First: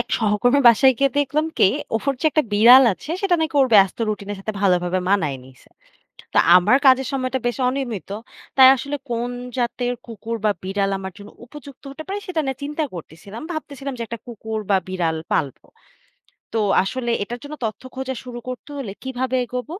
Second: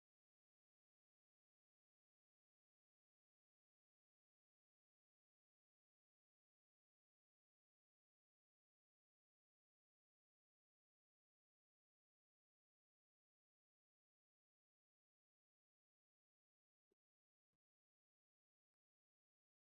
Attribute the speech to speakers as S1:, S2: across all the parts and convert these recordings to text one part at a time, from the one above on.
S1: এক সহকর্মীর বাসায় গিয়ে দেখলাম কি ওর যে একটা বিড়াল আছে সেটা নাকি ওর ব্যস্ত রুটিনের সাথে ভালোভাবে মানায় নিছে। তো আমার কাজের সময়টা বেশ অনিয়মিত, তাই আসলে কোন জাতের কুকুর বা বিড়াল আমার জন্য উপযুক্ত হতে পারে সেটা নিয়ে চিন্তা করতেছিলাম, ভাবতেছিলাম যে একটা কুকুর বা বিড়াল পালবো। তো আসলে এটার জন্য তথ্য খোঁজা শুরু করতে হলে কিভাবে এগোবো?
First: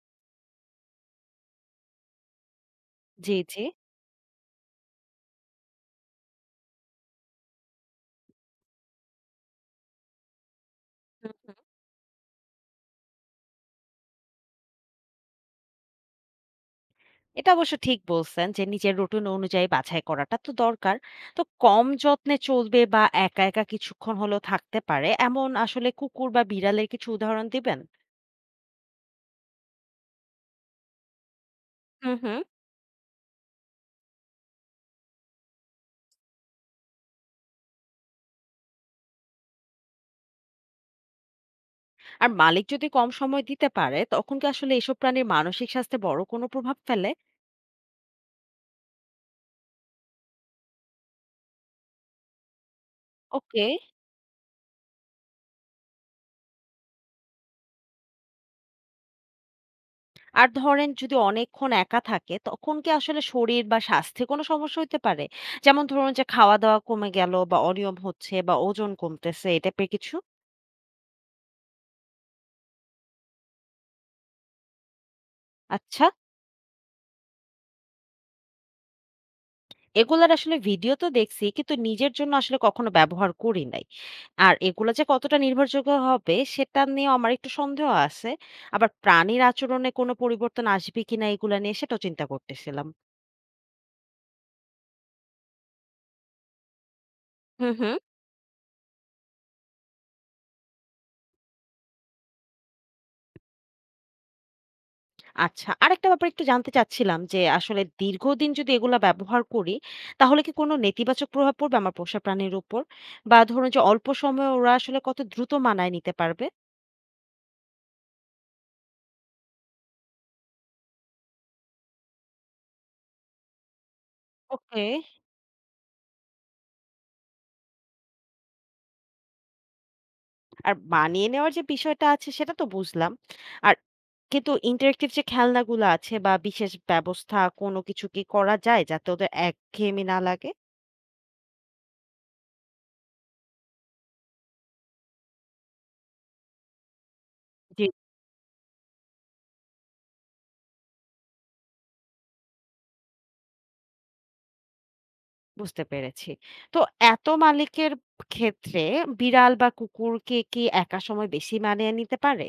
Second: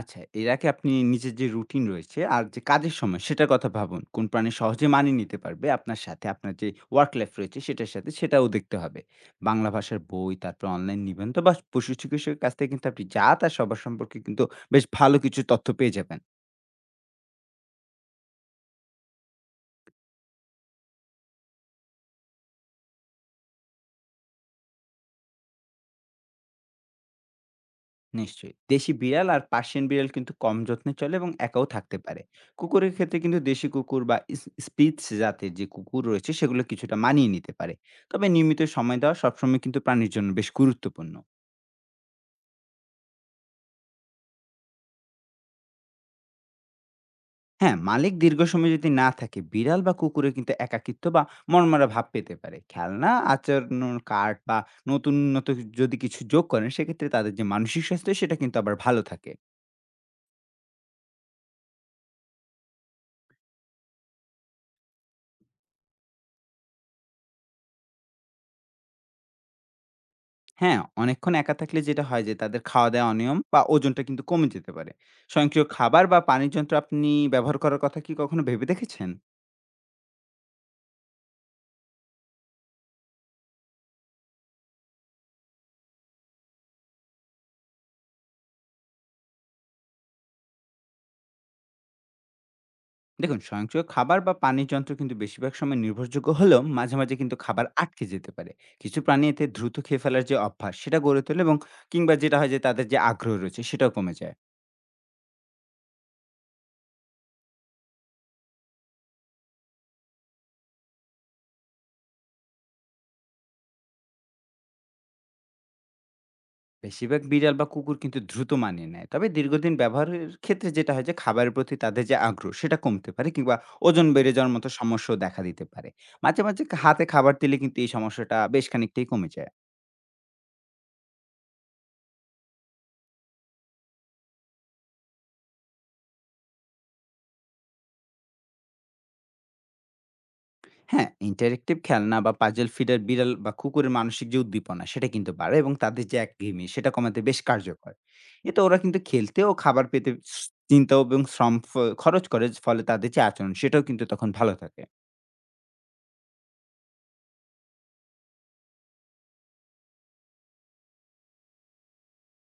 S2: আচ্ছা, এর আগে আপনি নিজের যে রুটিন রয়েছে আর যে কাজের সময়
S1: জি
S2: সেটার
S1: জি
S2: কথা ভাবুন। কোন প্রাণী সহজে মানিয়ে নিতে পারবে আপনার সাথে, আপনার যে ওয়ার্ক লাইফ রয়েছে সেটার সাথে সেটাও দেখতে হবে। বাংলা ভাষার বই, তারপর অনলাইন নিবন্ধ বা পশু চিকিৎসকের কাছ থেকে কিন্তু আপনি যা তা সবার সম্পর্কে কিন্তু বেশ ভালো কিছু তথ্য পেয়ে যাবেন।
S1: এটা অবশ্য ঠিক বলছেন যে নিজের রুটিন অনুযায়ী বাছাই করাটা তো দরকার। তো কম যত্নে চলবে বা একা কিছুক্ষণ হলেও থাকতে পারে এমন আসলে কুকুর বা বিড়ালের কিছু উদাহরণ দিবেন?
S2: নিশ্চয়ই। দেশি বিড়াল আর পার্সিয়ান বিড়াল কিন্তু কম যত্নে চলে এবং একাও থাকতে
S1: হুম,
S2: পারে।
S1: হুম।
S2: কুকুরের ক্ষেত্রে কিন্তু দেশি কুকুর বা স্পিটস জাতের যে কুকুর রয়েছে সেগুলো কিছুটা মানিয়ে নিতে পারে। তবে নিয়মিত সময় দেওয়া সবসময় কিন্তু প্রাণীর জন্য বেশ গুরুত্বপূর্ণ।
S1: আর মালিক যদি কম সময় দিতে পারে তখন কি আসলে এসব প্রাণীর মানসিক স্বাস্থ্যে বড় কোনো প্রভাব ফেলে?
S2: হ্যাঁ, মালিক দীর্ঘ সময় যদি না থাকে, বিড়াল বা কুকুরের কিন্তু একাকিত্ব বা মনমরা ভাব পেতে পারে। খেলনা,
S1: ওকে।
S2: আচরণের কার্ড বা নতুন নত যদি কিছু যোগ করেন, সেক্ষেত্রে তাদের যে মানসিক স্বাস্থ্য, সেটা কিন্তু আবার ভালো থাকে।
S1: আর ধরেন যদি অনেকক্ষণ একা থাকে তখন কি আসলে শরীর বা স্বাস্থ্যে কোনো সমস্যা হতে পারে? যেমন ধরুন যে খাওয়া দাওয়া কমে গেল বা অনিয়ম হচ্ছে বা ওজন কমতেছে এই টাইপের কিছু?
S2: হ্যাঁ, অনেকক্ষণ একা থাকলে যেটা হয় যে তাদের খাওয়া-দাওয়া অনিয়ম বা ওজনটা কিন্তু কমে যেতে পারে। স্বয়ংক্রিয়
S1: আচ্ছা।
S2: খাবার বা পানির যন্ত্র আপনি ব্যবহার করার কথা কি কখনো ভেবে দেখেছেন?
S1: এগুলার আসলে ভিডিও তো দেখছি কিন্তু নিজের জন্য আসলে কখনো ব্যবহার করি নাই। আর এগুলা যে কতটা নির্ভরযোগ্য হবে সেটা নিয়েও আমার একটু সন্দেহ আছে। আবার প্রাণীর আচরণে কোনো পরিবর্তন আসবে কিনা এগুলা নিয়ে সেটাও চিন্তা করতেছিলাম।
S2: দেখুন স্বয়ংক্রিয় খাবার বা পানির যন্ত্র কিন্তু বেশিরভাগ সময় নির্ভরযোগ্য হলেও মাঝে মাঝে কিন্তু খাবার
S1: হুম, হুম।
S2: আটকে যেতে পারে। কিছু প্রাণী এতে দ্রুত খেয়ে ফেলার যে অভ্যাস সেটা গড়ে তোলে এবং কিংবা যেটা হয় যে তাদের যে আগ্রহ রয়েছে সেটাও কমে যায়।
S1: আচ্ছা, আরেকটা ব্যাপার একটু জানতে চাচ্ছিলাম যে আসলে দীর্ঘদিন যদি এগুলা ব্যবহার করি তাহলে কি কোনো নেতিবাচক প্রভাব পড়বে আমার পোষা প্রাণীর উপর? বা ধরুন যে অল্প সময়ে ওরা আসলে কত দ্রুত মানায় নিতে পারবে?
S2: বেশিরভাগ বিড়াল বা কুকুর কিন্তু দ্রুত মানিয়ে নেয়, তবে দীর্ঘদিন ব্যবহারের ক্ষেত্রে যেটা হয় যে খাবারের প্রতি তাদের যে আগ্রহ সেটা কমতে পারে কিংবা ওজন বেড়ে যাওয়ার মতো
S1: ওকে।
S2: সমস্যাও দেখা দিতে পারে। মাঝে মাঝে হাতে খাবার দিলে কিন্তু এই সমস্যাটা বেশ খানিকটাই কমে যায়।
S1: আর মানিয়ে নেওয়ার যে বিষয়টা আছে সেটা তো বুঝলাম। আর কিন্তু ইন্টারেক্টিভ যে খেলনাগুলো আছে বা বিশেষ ব্যবস্থা কোনো কিছু কি করা যায় যাতে ওদের একঘেয়েমি না লাগে?
S2: হ্যাঁ, ইন্টারেক্টিভ খেলনা বা পাজল ফিডার বিড়াল বা কুকুরের মানসিক যে উদ্দীপনা সেটা কিন্তু বাড়ে এবং তাদের যে একঘেয়েমি সেটা কমাতে বেশ
S1: জি।
S2: কার্যকর। এতে ওরা কিন্তু খেলতে ও খাবার পেতে স চিন্তা এবং শ্রম খরচ করে, ফলে তাদের যে আচরণ সেটাও কিন্তু তখন ভালো থাকে।
S1: বুঝতে পেরেছি। তো এত মালিকের ক্ষেত্রে বিড়াল বা কুকুরকে কি একা সময় বেশি মানিয়ে নিতে পারে?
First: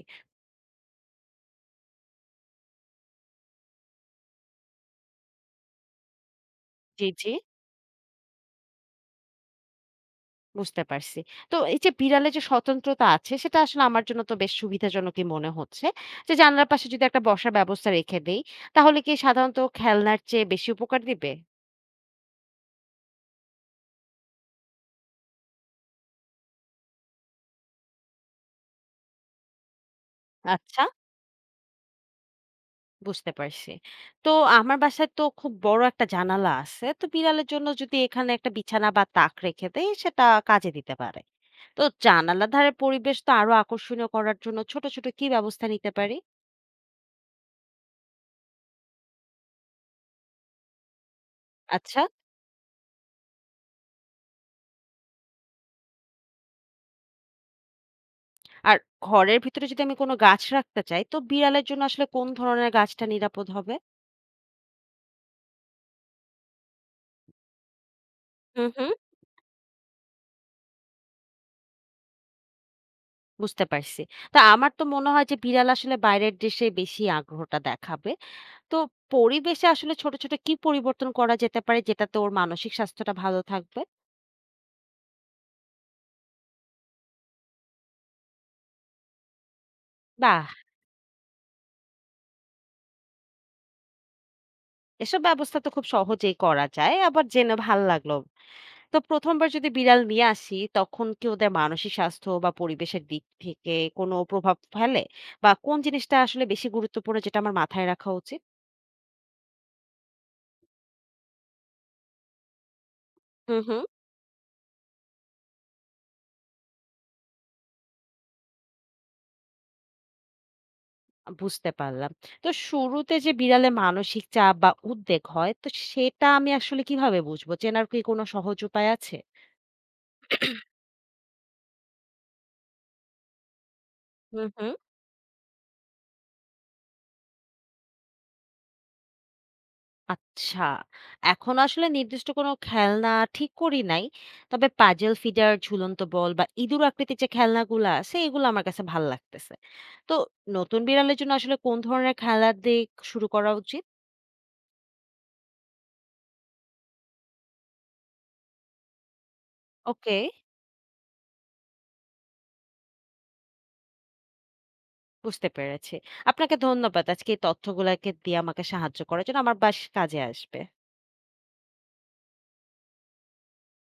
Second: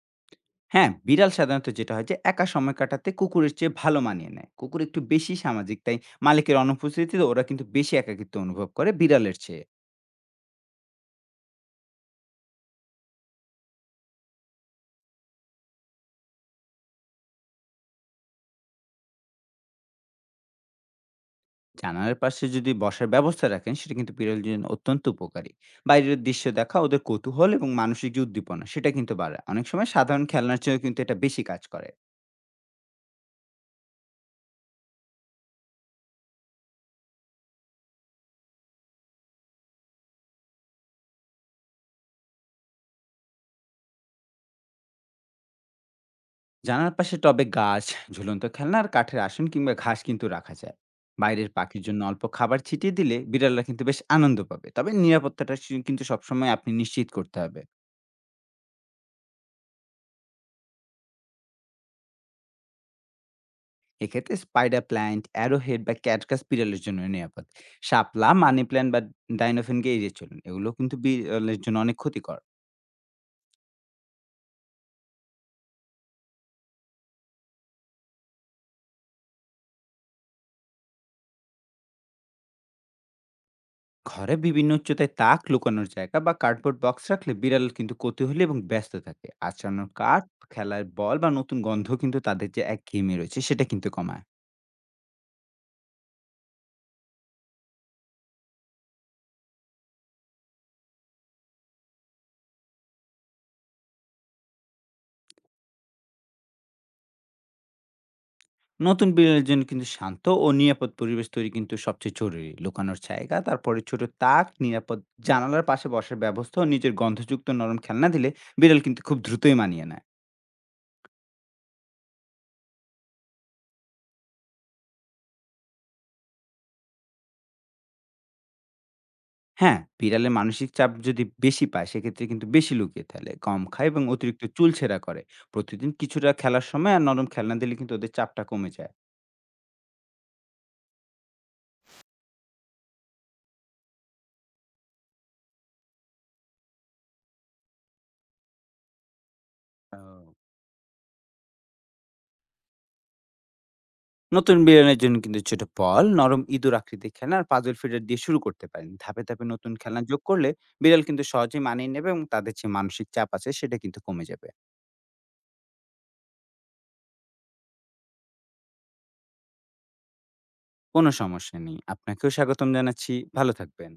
S2: হ্যাঁ, বিড়াল সাধারণত যেটা হয় যে একা সময় কাটাতে কুকুরের চেয়ে ভালো মানিয়ে নেয়। কুকুর একটু বেশি সামাজিক, তাই মালিকের
S1: জি,
S2: অনুপস্থিতিতে
S1: জি।
S2: ওরা কিন্তু বেশি একাকিত্ব অনুভব করে বিড়ালের চেয়ে।
S1: বুঝতে পারছি। তো এই যে বিড়ালের যে স্বতন্ত্রতা আছে সেটা আসলে আমার জন্য তো বেশ সুবিধাজনকই মনে হচ্ছে। যে জানলার পাশে যদি একটা বসার ব্যবস্থা রেখে দেই তাহলে কি সাধারণত খেলনার চেয়ে বেশি উপকার দিবে?
S2: জানালার পাশে যদি বসার ব্যবস্থা রাখেন সেটা কিন্তু বিড়ালের জন্য অত্যন্ত উপকারী। বাইরের দৃশ্য দেখা ওদের কৌতূহল এবং মানসিক যে উদ্দীপনা সেটা কিন্তু বাড়ায়, অনেক সময় সাধারণ খেলনার
S1: আচ্ছা,
S2: চেয়েও কিন্তু এটা বেশি কাজ করে।
S1: বুঝতে পারছি। তো আমার বাসায় তো খুব বড় একটা জানালা আছে। তো বিড়ালের জন্য যদি এখানে একটা বিছানা বা তাক রেখে দেই সেটা কাজে দিতে পারে। তো জানালার ধারে পরিবেশ তো আরো আকর্ষণীয় করার জন্য ছোট কি ব্যবস্থা নিতে পারি?
S2: জানালার পাশে টবে গাছ, ঝুলন্ত খেলনা আর কাঠের আসন কিংবা ঘাস কিন্তু রাখা যায়। বাইরের পাখির
S1: আচ্ছা,
S2: জন্য অল্প খাবার ছিটিয়ে দিলে বিড়ালরা কিন্তু বেশ আনন্দ পাবে, তবে নিরাপত্তাটা কিন্তু সবসময় আপনি নিশ্চিত করতে হবে।
S1: আর ঘরের ভিতরে যদি আমি কোনো গাছ রাখতে চাই তো বিড়ালের জন্য আসলে কোন ধরনের গাছটা নিরাপদ হবে?
S2: এক্ষেত্রে স্পাইডার প্ল্যান্ট, অ্যারোহেড বা ক্যাটকাস বিড়ালের জন্য নিরাপদ। শাপলা, মানি
S1: হুম,
S2: প্ল্যান্ট
S1: হুম,
S2: বা ডাইনোফিনকে এড়িয়ে চলুন। এগুলো কিন্তু বিড়ালের জন্য অনেক ক্ষতিকর।
S1: বুঝতে পারছি। তা আমার তো মনে হয় যে বিড়াল আসলে বাইরের দেশে বেশি আগ্রহটা দেখাবে। তো পরিবেশে আসলে ছোট কি পরিবর্তন করা যেতে পারে যেটাতে ওর মানসিক স্বাস্থ্যটা ভালো থাকবে?
S2: ঘরে বিভিন্ন উচ্চতায় তাক, লুকানোর জায়গা বা কার্ডবোর্ড বক্স রাখলে বিড়াল কিন্তু কৌতূহলী এবং ব্যস্ত থাকে। আঁচড়ানোর কাঠ,
S1: বাহ!
S2: খেলার বল বা নতুন গন্ধ কিন্তু তাদের যে একঘেয়েমি রয়েছে সেটা কিন্তু কমায়।
S1: এসব ব্যবস্থা তো খুব সহজেই করা যায়। আবার জেনে ভাল লাগলো। তো ১ম বার যদি বিড়াল নিয়ে আসি তখন কি ওদের মানসিক স্বাস্থ্য বা পরিবেশের দিক থেকে কোনো প্রভাব ফেলে? বা কোন জিনিসটা আসলে বেশি গুরুত্বপূর্ণ যেটা আমার মাথায় রাখা উচিত?
S2: নতুন বিড়ালের জন্য কিন্তু শান্ত ও নিরাপদ পরিবেশ তৈরি কিন্তু সবচেয়ে জরুরি। লুকানোর জায়গা,
S1: হু।
S2: তারপরে ছোট তাক, নিরাপদ জানালার পাশে বসার ব্যবস্থা ও নিজের গন্ধযুক্ত নরম খেলনা দিলে বিড়াল কিন্তু খুব দ্রুতই মানিয়ে নেয়।
S1: বুঝতে পারলাম। তো শুরুতে যে বিড়ালের মানসিক চাপ বা উদ্বেগ হয় তো সেটা আমি আসলে কিভাবে বুঝবো? চেনার কি কোনো সহজ উপায় আছে?
S2: হ্যাঁ, বিড়ালের মানসিক চাপ যদি বেশি পায়, সেক্ষেত্রে কিন্তু বেশি লুকিয়ে ফেলে, কম খায় এবং
S1: হু,
S2: অতিরিক্ত
S1: হু।
S2: চুল ছেঁড়া করে। প্রতিদিন কিছুটা খেলার সময় আর নরম খেলনা দিলে কিন্তু ওদের চাপটা কমে যায়।
S1: আচ্ছা। এখন আসলে নির্দিষ্ট কোনো খেলনা ঠিক করি নাই। তবে পাজল ফিডার, ঝুলন্ত বল বা ইঁদুর আকৃতির যে খেলনাগুলা আছে, এগুলো আমার কাছে ভাল লাগতেছে। তো
S2: ও,
S1: নতুন বিড়ালের জন্য আসলে কোন ধরনের খেলনা দিয়ে শুরু করা উচিত?
S2: নতুন বিড়ালের জন্য কিন্তু ছোট বল, নরম ইঁদুর আকৃতির খেলনা আর পাজল ফিডার দিয়ে শুরু করতে পারেন। ধাপে ধাপে নতুন খেলনা
S1: ওকে,
S2: যোগ করলে বিড়াল কিন্তু সহজে মানিয়ে নেবে এবং তাদের যে মানসিক চাপ আছে সেটা কিন্তু কমে যাবে।
S1: বুঝতে পেরেছি। আপনাকে ধন্যবাদ। আজকে এই তথ্যগুলাকে দিয়ে আমাকে সাহায্য করার জন্য আমার বেশ কাজে আসবে।
S2: কোনো সমস্যা নেই। আপনাকেও স্বাগতম জানাচ্ছি। ভালো থাকবেন।